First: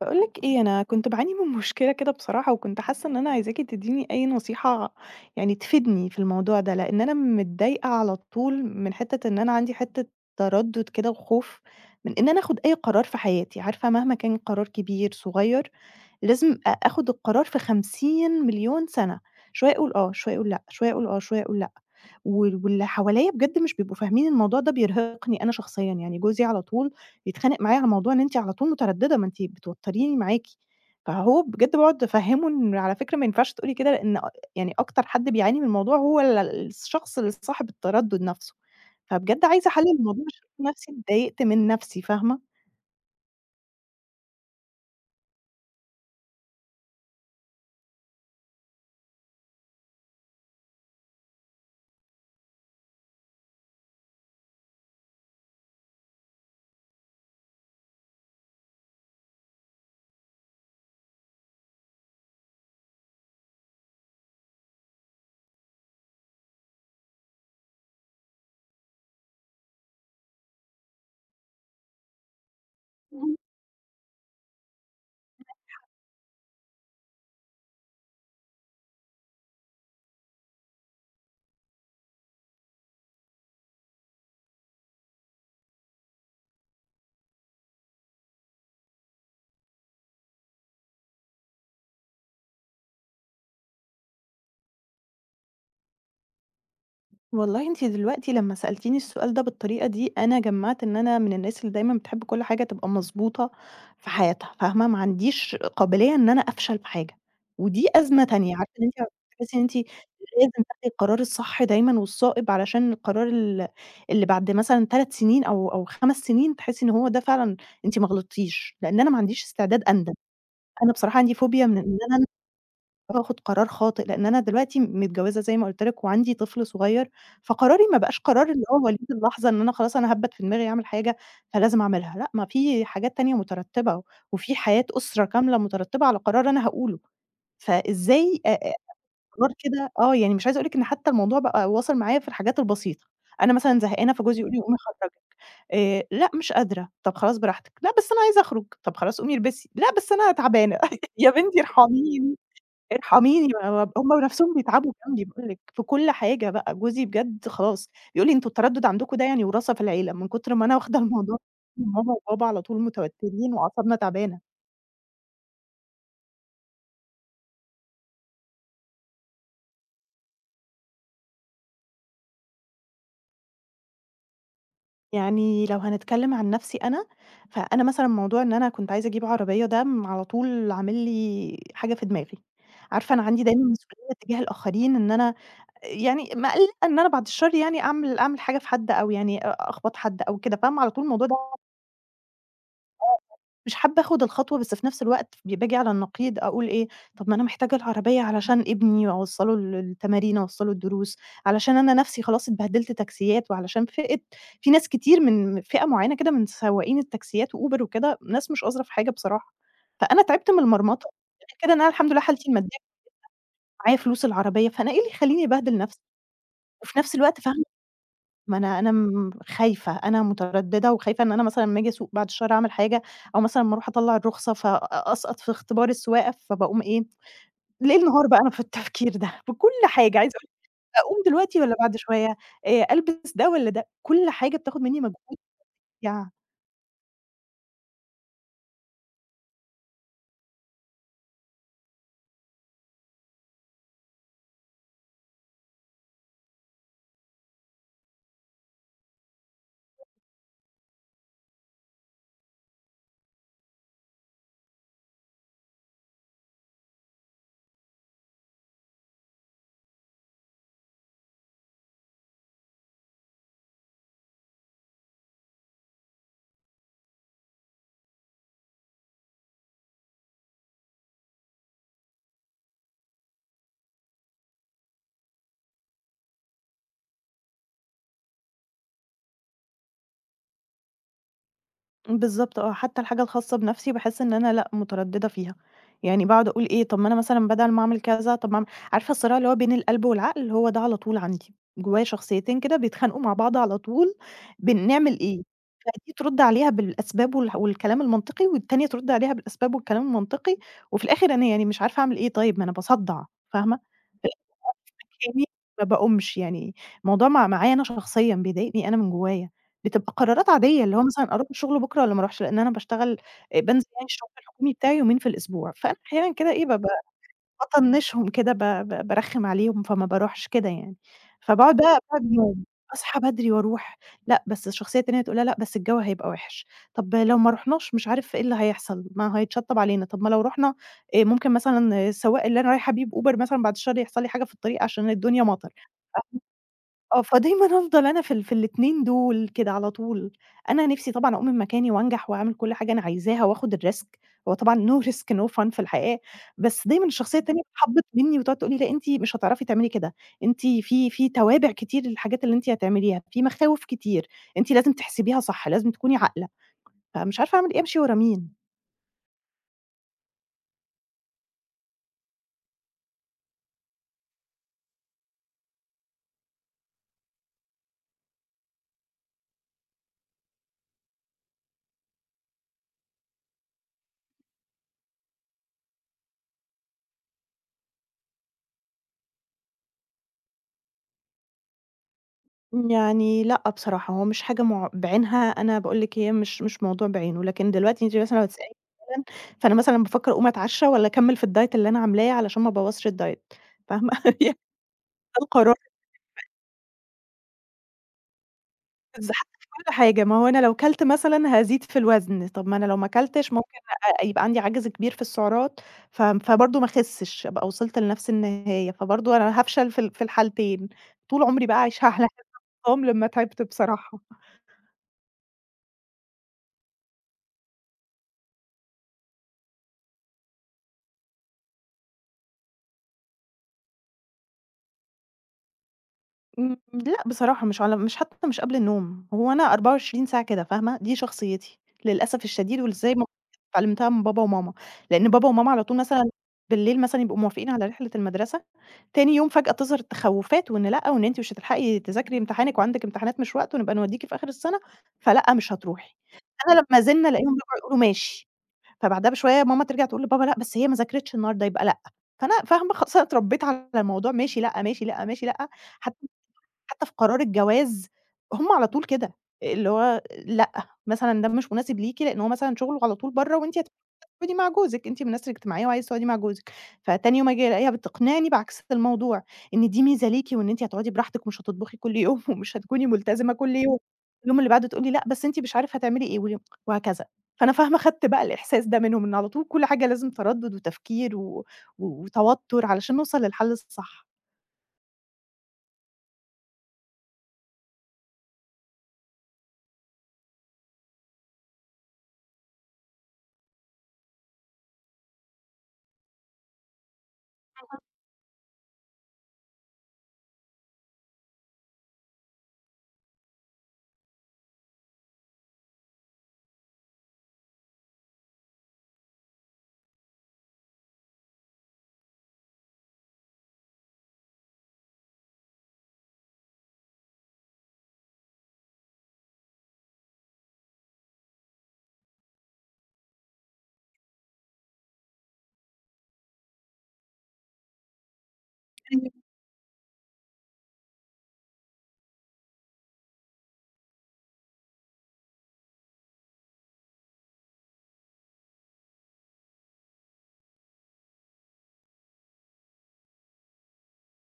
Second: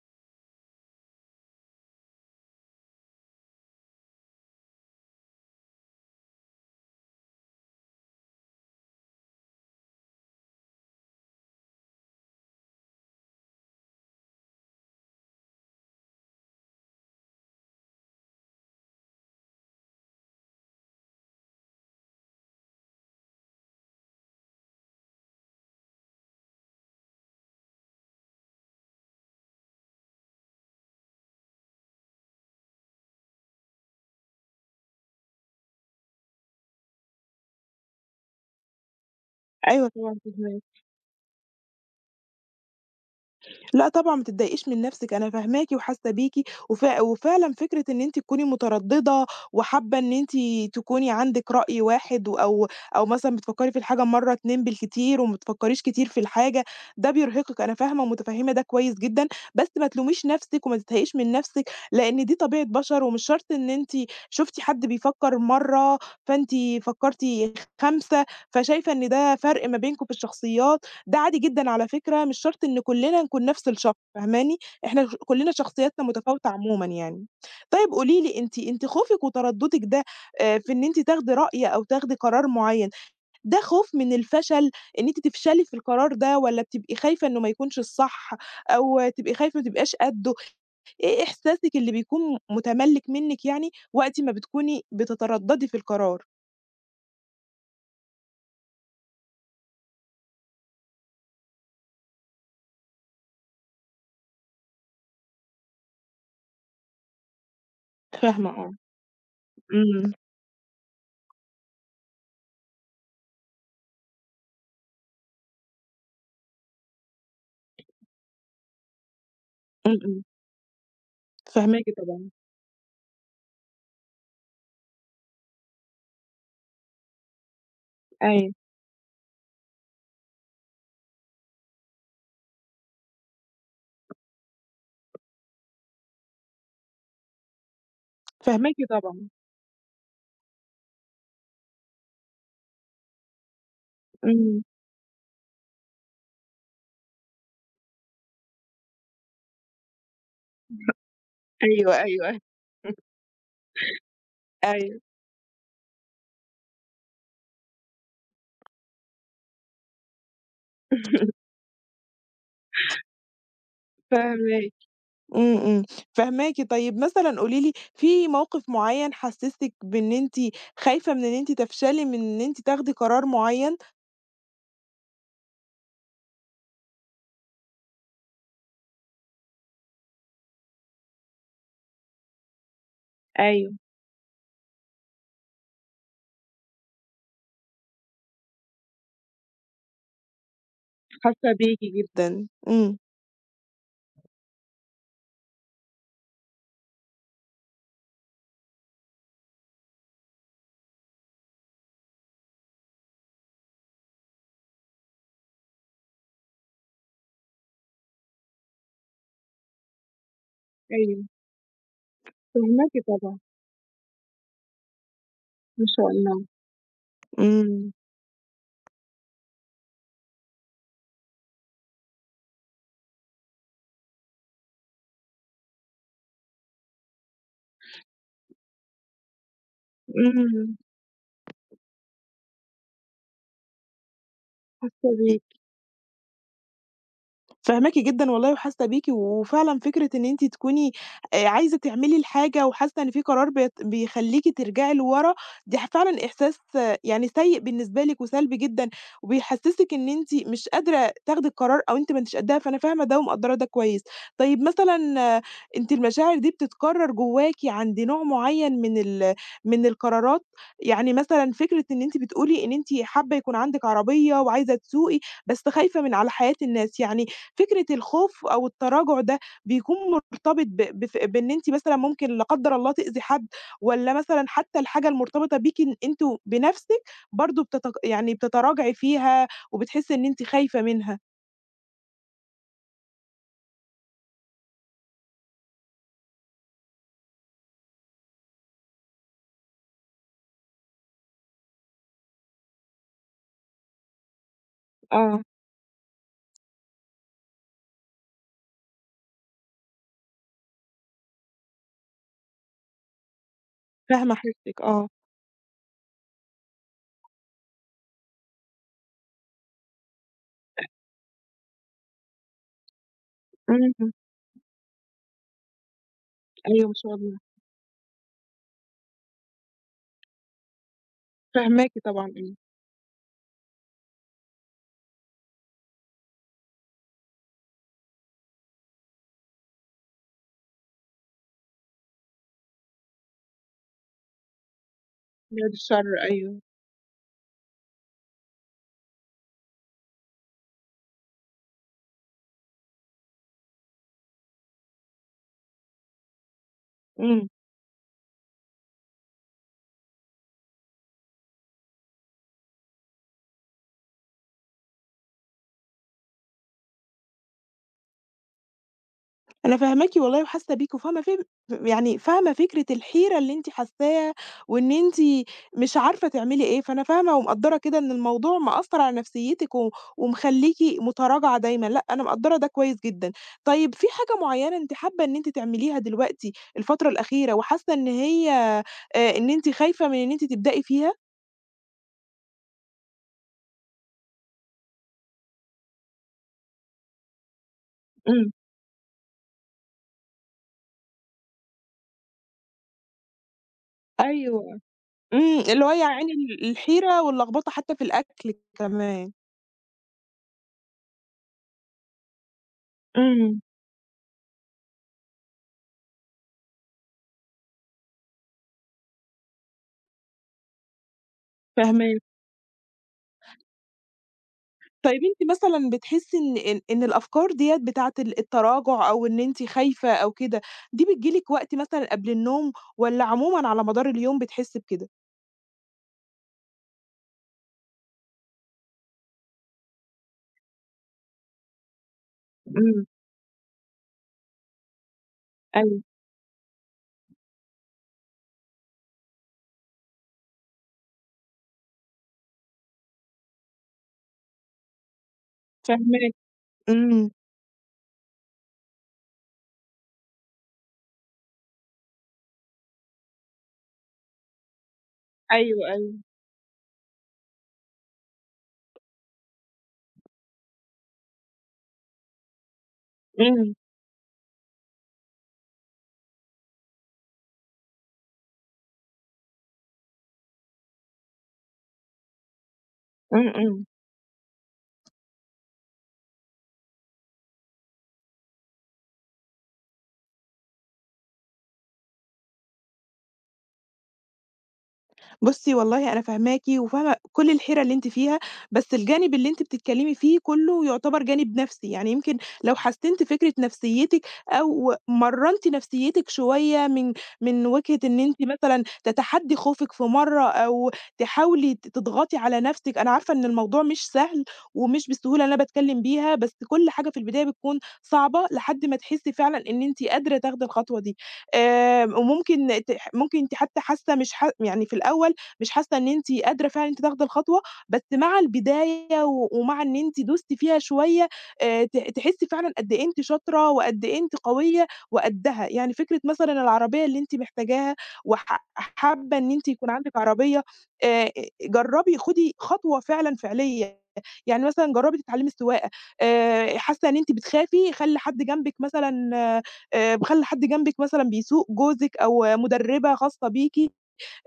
باقول لِك إيه، أنا كنت باعاني من مشكلة كده بصراحة، وكنت حاسة إن أنا عايزاكِ تدّيني أي نصيحة يعني تفيدني في الموضوع ده، لإن أنا متضايقة على طول من حتّة إن أنا عندي حتّة تردُّد كده وخوف من إن أنا آخُد أي قرار في حياتي، عارفة مهما كان قرار كبير، صغير لازم آخُد القرار في 50.000.000 سَنة، شوية أقول آه، شوية أقول لأ، شوية أقول آه، شوية أقول لأ، واللي حواليّا بجد مش بيبقوا فاهمين الموضوع ده بيرهقني أنا شخصيًا، يعني جوزي على طول بيتخانق معايا على موضوع إن أنتِ على طول مترددة، ما أنتِ بتوتّريني معاكِ، فهو بجد باقعد أفهّمه إن على فكرة ما ينفعش تقولي كده، لإن يعني أكتر حد بيعاني من الموضوع هو الشخص اللي صاحب التردد نَفْسه، فبجد عايزة أحلّل أيوه طبعًا الموضوع عشان فاهماكِ. ألاقي نَفْسي اتضايقت من نَفْسي، فاهمة؟ لأ طبعًا ما تتضايقيش من نَفْسِك، أنا فاهماكِ وحاسة بيكِ، وفعلًا فكرة إن أنتِ تكوني متردّدة وحابة إن أنتِ تكوني عندِك رأي واحد أو مثلًا بتفكّري في الحاجة مرّة 2 بالكتير وما بتفكّريش كتير في الحاجة، ده بيرهقِك، أنا فاهمة ومتفهّمة ده كويس جدًا، بس ما تلوميش نَفْسِك وما تتضايقيش من نَفْسِك، لإن دي طبيعة بشر ومش شرط إن أنتِ شُفتِ حد بيفكّر مرّة، فأنتِ فكّرتِ 5، فشايفة إن ده فرْق ما بينكم في الشخصيات، ده عادي جدًا على فكرة، مش شرط إن كلّنا نكون نفس الشخص، فاهماني؟ إحنا كلّنا شخصياتنا متفاوتة عمومًا يعني. طيب قولي لي أنتِ خوفِك وتردُّدِك ده في إن أنتِ تاخدي رأي أو تاخدي قرار معيّن، ده خوف من الفشل، إن أنتِ تفشلي في القرار ده والّا بتبقي خايفة إنه ما يكونش الصح أو تبقي خايفة ما تبقاش قدّه؟ إيه إحساسِك اللي بيكون متملِّك منِّك يعني وقت ما بتكوني بتتردّدي في القرار؟ والله أنتِ دلوقتي لمّا سألتيني السؤال ده بالطريقة دي، أنا جمّعت إن أنا من الناس اللي دايمًا بتحب كل حاجة تبقى مضبوطة في حياتها، فاهمة، ما عنديش قابلية إن أنا أفشل في حاجة، ودي أزمة فاهمة تانية، آه. عارفة إن أنتِ بتحسي إن أنتِ إمم. لازم تاخدي القرار الصح دايمًا والصائب علشان القرار اللي بعد مثلًا 3 سنين أو 5 سنين تحسي إن هو ده فعلًا أنتِ ما غلطتيش، لإن أنا ما عنديش استعداد إمم، أندم، إمم. أنا بصراحة عندي فوبيا من فاهماكِ إن أنا طبعًا. باخد قرار خاطئ، لإن أنا دلوقتي متجوّزة زي ما قُلت لك وعندي طفل صغير، فقراري ما بقاش قرار أيوه. اللي هو وليد اللحظة إن أنا خلاص أنا هابّت في دماغي أعمل حاجة فلازم أعملها، لأ، ما في حاجات تانية مترتّبة، وفي حياة أسرة كاملة مترتّبة على قرار أنا هاقوله، فإزاي أ أ فاهماكِ طبعًا. قرار كده آه، يعني مش عايزة أقول لِك إن حتى الموضوع بقى واصل معايا في الحاجات البسيطة، أنا مثلًا زهقانة فجوزي يقول لي إمم. قومي أخرّجِك، لأ، مش قادرة، طَب خلاص براحتك، لأ، بس أنا عايزة أخرج، طَب خلاص قومي البسي، لأ، بس أنا تعبانة، يا بنتي أيوه، ارحميني. أيوه. ارحميني بقى هم نفسهم بيتعبوا أيوه. جنبي باقول لِك، في كل حاجة بقى، جوزي بجد خلاص بيقول لي: "أنتم التردد عندكم ده يعني وراثة في العيلة." من كتر ما أنا واخدة الموضوع ماما وبابا على طول متوترين وأعصابنا تعبانة. فاهماكِ. إمم، إمم. فاهماكِ. طيب مثلًا قولي لي في موقف معيّن حسّسِك بإن أنتِ خايفة من إن أنتِ تفشلي، من إن أنتِ تاخدي قرار معيّن؟ يعني لو هنتكلم عن نفسي أنا، فأنا مثلًا موضوع إن أنا كنت عايزة أجيب عربية ده على طول عامل لي حاجة في دماغي. عارفة أنا عندي دايمًا أيوه. مسؤولية تجاه الآخرين إن أنا يعني مقلقة إن أنا بعد الشر يعني أعمل حاجة في حد أو يعني أخبط حد أو كده، فاهمة، على طول الموضوع ده حاسة بيكِ جدًا. إمم. مش حابة آخُد الخطوة، بس في نفس الوقت باجي على النقيض أقول إيه، طَب ما أنا محتاجة العربية علشان ابني أوصّله التمارين، أوصّله الدروس، علشان أنا نَفْسي خلاص اتبهدلت تاكسيات، وعلشان فئة في ناس كتير من فئة معيّنة كده من سواقين التاكسيات وUber وكده، ناس مش أظرف حاجة بصراحة. فأنا تعبت من المرمطة، أيوه. غير كده إن أنا الحمد لله حالتي المادية فاهماكِ طبعًا. معايا فلوس العربية، فأنا إيه اللي يخلّيني أبهدل ما نَفْسي؟ شاء الله. وفي نفس الوقت فاهمة إمم. ما أنا خايفة، أنا مترددة وخايفة إن أنا مثلًا أمّا آجي أسوق بعد الشر أعمل حاجة، أو مثلًا أمّا أروح أطلّع الرخصة فأسقط في اختبار السواقة، فباقوم إيه، ليل نهار بقى أنا في التفكير ده، في كل حاجة عايزة أقول إمم. لك أقوم دلوقتي والّا بعد شوية، ألبس ده والّا ده، كل حاجة بتاخد منّي حاسة مجهود بيكِ. يع فاهماكِ جدًا والله وحاسة بيكِ، وفعلًا فكرة إن أنتِ تكوني عايزة تعملي الحاجة وحاسة إن في قرار بيت بيخلّيكِ ترجعي لورا، دي فعلًا إحساس آه، يعني سيء بالنسبة لِك وسلبي جدًا، وبيحسّسِك إن أنتِ مش قادرة تاخدي القرار أو أنتِ ما أنتيش قدّها، فأنا فاهمة ده ومقدّرة ده كويس. طيب مثلًا آه، أنتِ المشاعر دي بتتكرر جواكِ عند نوع معيّن من من القرارات؟ يعني مثلًا فكرة إن أنتِ بتقولي إن أنتِ حابة يكون عندِك عربية وعايزة تسوقي، بس خايفة من على حياة الناس، يعني فكرة الخوف أو التراجع ده بيكون مرتبط ب بف بإن أنتِ مثلًا ممكن لا قدّر الله تأذي حد، والّا مثلًا حتى الحاجة المرتبطة بيكِ إن أنتِ بنفسِك برضه يعني بتتراجعي فيها وبتحسّي إن أنتِ خايفة منها؟ بالضبط آه، حتى الحاجة الخاصة بنَفْسي باحس إن أنا لأ، متردّدة فيها، يعني باقعد أقول إيه، طَب ما أنا مثلًا بدل ما أعمل كذا، طَب ما أعمل عارفة الصراع اللي هو بين القلب والعقل، هو ده على طول عندي، جوايا شخصيتين كده بيتخانقوا مع بعض على طول، بنعمل آه. إيه، فدي ترُد عليها بالأسباب والح والكلام المنطقي، والتانية ترُد عليها بالأسباب والكلام المنطقي، وفي الآخر أنا يعني مش عارفة أعمل إيه طيب، ما أنا باصدّع، فاهمة؟ فاهمة حيرتِك، آه. كإني ما باقومش، يعني الموضوع معايا أنا شخصيًا بيضايقني أنا من جوايا، بتبقى قرارات عادية، اللي هو مثلًا أروح الشغل بكرة والّا ما أروحش، لإن أنا باشتغل بانزل يعني إمم. الشغل الحكومي بتاعي يومين في الأسبوع، فأنا أحيانًا كده إيه أيوه ما شاء الله. باطنّشهم كده، ب ب بارخّم عليهم، فما باروحش كده يعني. فباقعد فاهماكِ بقى طبعًا، باقعد إمم. يوم، أصحى بدري وأروح، لأ، بس الشخصية التانية تقول لها: "لأ، بس الجو هيبقى وِحِش، طب لو ما رُحناش مش عارف إيه اللي هيحصل، ما هيتشطّب علينا، طب ما لو رُحنا ممكن مثلًا السواق اللي أنا رايحة بيه بUber مثلًا بعد الشر يحصل لي حاجة في الطريق عشان الدنيا مطر." بعد الشر أيوه. آه، فدايمًا أفضل أنا في الاتنين دول كده على طول. أنا نِفْسي طبعًا أقوم من مكاني وأنجح وأعمل كل حاجة أنا عايزاها وآخُد الrisk، هو طبعًا no risk no fun في الحياة، بس دايمًا الشخصية إمم. التانية بتحبِّط منّي وتقعد تقول لي: "لأ، أنتِ مش هتعرفي تعملي كده، أنتِ في توابع كتير للحاجات اللي أنتِ هتعمليها، في مخاوف كتير، أنتِ لازم تحسبيها صح، لازم تكوني عاقلة." فمش عارفة أعمل إيه، أمشي ورا مين. أنا فاهماكِ والله وحاسة بيكِ وفاهمة يعني فاهمة فكرة الحيرة اللي أنتِ حاساها، وإن أنتِ مش عارفة تعملي إيه، فأنا فاهمة ومقدّرة كده إن الموضوع مأثّر على نفسيتِك ومخلّيكِ متراجعة دايمًا، لأ أنا مقدّرة ده كويس جدًا. طيب في حاجة معيّنة أنتِ حابة إن أنتِ تعمليها دلوقتي الفترة الأخيرة وحاسة إن هي إن أنتِ خايفة من إن أنتِ تبدئي فيها؟ يعني لأ بصراحة، هو مش حاجة مع بعينها، أنا باقول لِك هي مش موضوع بعينه، لكن دلوقتي أنتِ مثلًا لو إمم، هتسأليني مثلًا، فأنا مثلًا بافكّر أقوم أتعشّى والّا أكمّل في الdiet اللي أنا عاملاه علشان ما أبوّظش الdiet فاهمة؟ يعني أيوه. ده إمم، القرار اللي هو يعني الحيرة واللخبطة حتى في الأكل كمان. بالض حتى في كل حاجة، ما هو أنا لو كلت مثلًا هازيد في الوزن، طَب ما أنا لو ما كلتش إمم، ممكن يبقى عندي عَجْز كبير في السعرات فبرضه ما أخسّش، أبقى وصلت لنفس النهاية، فبرضه أنا هافشل في الحالتين، طول عمري بقى عايشة على فاهماكِ. حِفظ الأرقام لمّا تعبت بصراحة. طيب أنتِ مثلًا بتحسّي إن الأفكار ديّة بتاعة التراجع أو إن أنتِ خايفة أو كده، دي بتيجي لِك وقت مثلًا قبل النوم والّا عمومًا على مدار اليوم بتحسّي بكده؟ لأ بصراحة مش على مش حتى مش قبل النوم، هو أنا 24 ساعة كده فاهمة، دي شخصيتي للأسف الشديد إمم، وإزاي ما اتعلمتها من بابا وماما، لإن بابا وماما على طول أيوه، مثلًا بالليل مثلًا يبقوا موافقين على رحلة المدرسة، تاني يوم فجأة تظهر التخوّفات وإن لأ، وإن أنتِ مش هتلحقي تذاكري امتحانِك وعندِك امتحانات مش وقت ونبقى نوديكِ في آخر السنة، فلأ مش هتروحي. فاهماك، أنا لمّا زِنّة إمم، ألاقيهم رجعوا يقولوا ماشي، فبعدها بشوية ماما ترجع تقول لبابا لأ بس هي ما ذاكرتش النهارده يبقى لأ، فأنا فاهمة خلاص أنا اتربيت على الموضوع ماشي لأ، ماشي لأ، ماشي لأ، أيوه، أيوه، حتى حتى في قرار الجواز هم على طول كده، اللي هو لأ، مثلًا ده مش مناسب ليكِ لإن هو مثلًا شغله على طول برّه إمم، وأنتِ هتقعدي مع جوزِك، أنتِ من الناس الاجتماعية وعايزة تقعدي مع جوزِك، فتاني يوم آجي ألاقيها بتقنعني بعكس الموضوع، إن دي ميزة ليكِ وإن أنتِ هتقعدي براحتك ومش هتطبخي كل يوم ومش هتكوني إمم، ملتزمة كل إمم. يوم، اليوم اللي بعده تقول لي لأ، بس أنتِ مش عارفة هتعملي إيه واليوم وهكذا. فأنا فاهمة خدت بقى الإحساس ده منهم، إن على طول كل حاجة لازم تردُّد وتفكير و و- وتوتر علشان نوصل للحل بُصّي، والله أنا فاهماكِ وفاهمة كل الحيرة اللي أنتِ فيها، بس الجانب اللي أنتِ بتتكلمي فيه كلّه يعتبر جانب نَفْسي، يعني يمكن لو حسّنتِ فكرة نفسيتِك أو مرّنتِ نفسيتِك شوية من وجهة إن أنتِ مثلًا تتحدّي خوفِك في مرّة أو تحاولي تضغطي على نَفْسِك، أنا عارفة إن الموضوع مش سهل ومش بالسهولة اللي أنا باتكلّم بيها، بس كل حاجة في البداية بتكون صعبة لحد ما تحسّي فعلًا إن أنتِ قادرة تاخدي الخطوة دي. وممكن ممكن أنتِ حتى حاسّة مش يعني في الأول مش حاسة إن أنتِ قادرة فعلًا إن أنتِ تاخدي الخطوة، بس مع البداية ومع إن أنتِ دوستِ فيها شوية ت تحسي فعلًا قد إيه أنتِ شاطرة وقد إيه أنتِ قوية وقدّها، يعني فكرة مثلًا العربية اللي أنتِ محتاجاها وح الصح. حابة إن أنتِ يكون عندِك عربية، آآ جرّبي خدي خطوة فعلًا فعلية، يعني مثلًا جرّبي تتعلمي السواقة، حاسة إن أنتِ بتخافي خلّي حد جنبِك مثلًا خلّي حد جنبِك مثلًا بيسوق، جوزِك أو مدربة خاصة بيكِ،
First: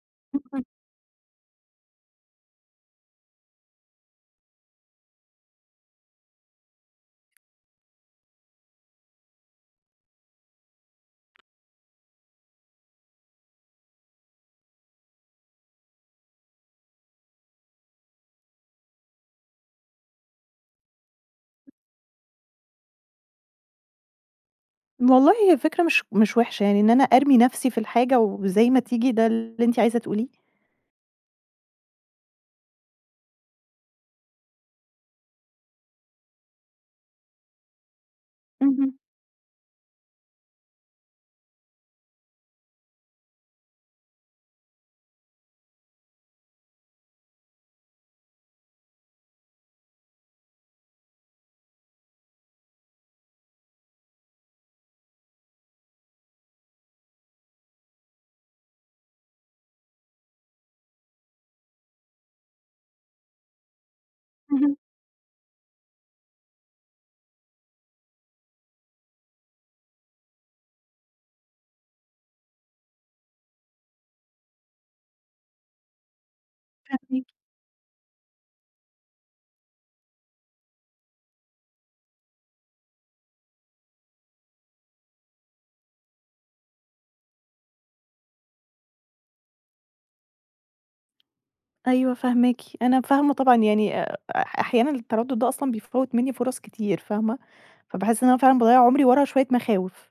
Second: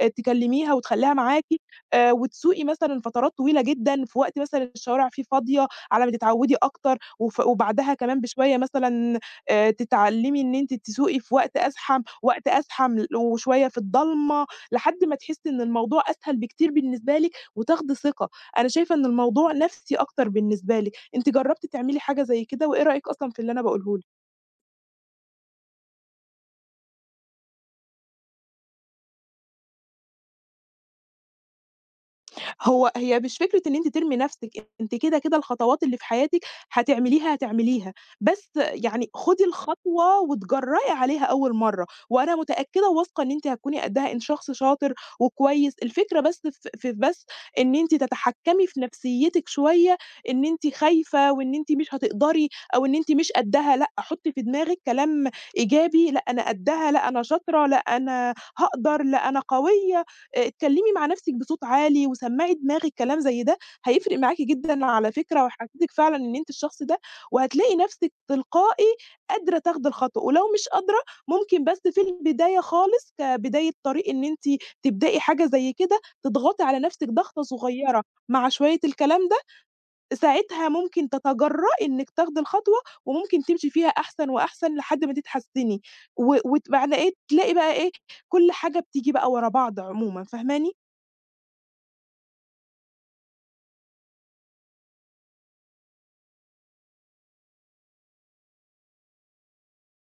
تكلميها وتخلّيها معاكِ، وتسوقي مثلًا فترات طويلة جدًا في وقت مثلًا الشوارع فيه فاضية، على ما تتعودي أكتر، وبعدها كمان بشوية مثلًا تتعلمي إن أنتِ تسوقي في وقت أزحم، وقت أزحم وشوية في الضلمة، لحد ما تحسي إن الموضوع أسهل بكتير بالنسبة لِك وتاخدي ثقة. أنا شايفة إن الموضوع نَفْسي أكتر بالنسبة لِك. أنتِ جرّبتِ تعملي حاجة زي كده وإيه رأيِك أصلًا في اللي أنا باقوله لِك؟ والله هي فكرة مش وحشة، يعني إن أنا أرمي نفسي في الحاجة وزي ما تيجي ده اللي أنتِ عايزة تقوليه؟ هي مش فكرة إن أنتِ ترمي نفسِك، أنتِ كده، كده الخطوات اللي في حياتِك هتعمليها، هتعمليها، بس اهم، يعني خدي الخطوة واتجرأي عليها أول مرّة، وأنا متأكدة وواثقة إن أنتِ هتكوني قدّها، أنتِ شخص شاطر وكويس، الفكرة بس في بس إن أنتِ تتحكمي في نفسيتِك شوية، إن أنتِ خايفة وإن أنتِ مش هتقدري أو إن أنتِ مش قدّها، لأ، حطّي في دماغِك كلام إيجابي، لأ أنا قدّها، لأ أنا شاطرة، لأ أنا هاقدر، لأ أنا قوية. اتكلمي مع نفسِك بصوت عالي وسمّعي دماغِك كلام زي ده، هيفرق معاكِ اهم، جدًا على فكرة وهيحسسِك فعلًا إن أنتِ الشخص ده، وهتلاقي نفسِك تلقائي قادرة تاخدي الخطوة، ولو مش قادرة ممكن بس في البداية خالص كبداية طريق إن أنتِ تبدئي حاجة زي كده، تضغطي على نفسِك فاهماكِ، ضغطة صغيرة مع شوية الكلام ده، ساعتها ممكن تتجرئي إنِك تاخدي الخطوة وممكن تمشي فيها أحسن وأحسن لحد ما تتحسني، و وت معنى إيه تلاقي بقى إيه كل حاجة بتيجي بقى ورا بعض عمومًا، فاهماني؟ أيوه فاهماكِ، أنا فاهمة طبعًا يعني أحيانًا التردد ده أصلًا بيفوّت مني فرص كتير، فاهمة؟ فباحس إن أنا فعلًا باضيّع عمري ورا شوية مخاوف.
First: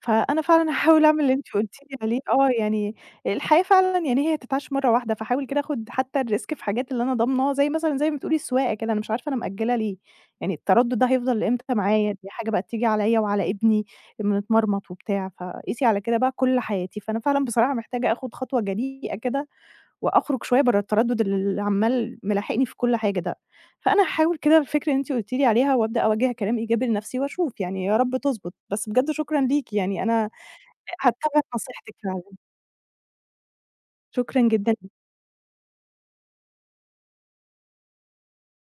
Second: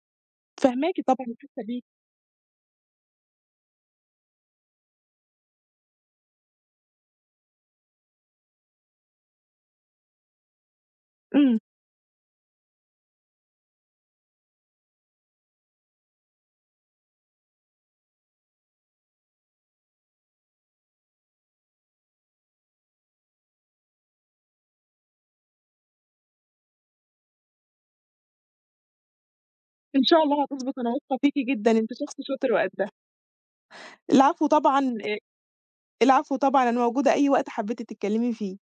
فأنا فعلًا فاهماكِ هاحاول أعمل طبعًا اللي أنتِ وحاسة قُلتِ بيكِ، لي عليه آه، يعني الحياة فعلًا يعني هي تتعاش مرّة واحدة، فاحاول كده آخُد حتى الrisk في حاجات اللي أنا ضامناها، زي مثلًا زي ما بتقولي السواقة كده، أنا مش عارفة أنا مأجّلة ليه، يعني التردُّد ده هيفضل إمم، إمتى معايا، دي حاجة بقى تيجي عليّا وعلى ابني بنتمرمط وبتاع، فقيسي على كده بقى كل حياتي، فأنا فعلًا بصراحة محتاجة آخُد خطوة جريئة كده وأخرج شوية برّه التردد اللي عمّال ملاحقني في كل حاجة ده. فأنا هاحاول كده الفكرة اللي أنتِ قلتِ لي عليها وأبدأ أوجّه كلام إيجابي لنفسي وأشوف يعني يا رب تضبط، بس بجد شكرًا ليكِ إن يعني شاء أنا الله هتضبط أنا واثقة هاتّبع فيكِ جدًا، أنتِ نصيحتِك شخص فعلًا، شاطر وقدّها. العفو شكرًا جدًا طبعًا، العفو طبعًا، أنا موجودة أي وقت حبيتِ تتكلمي فيه.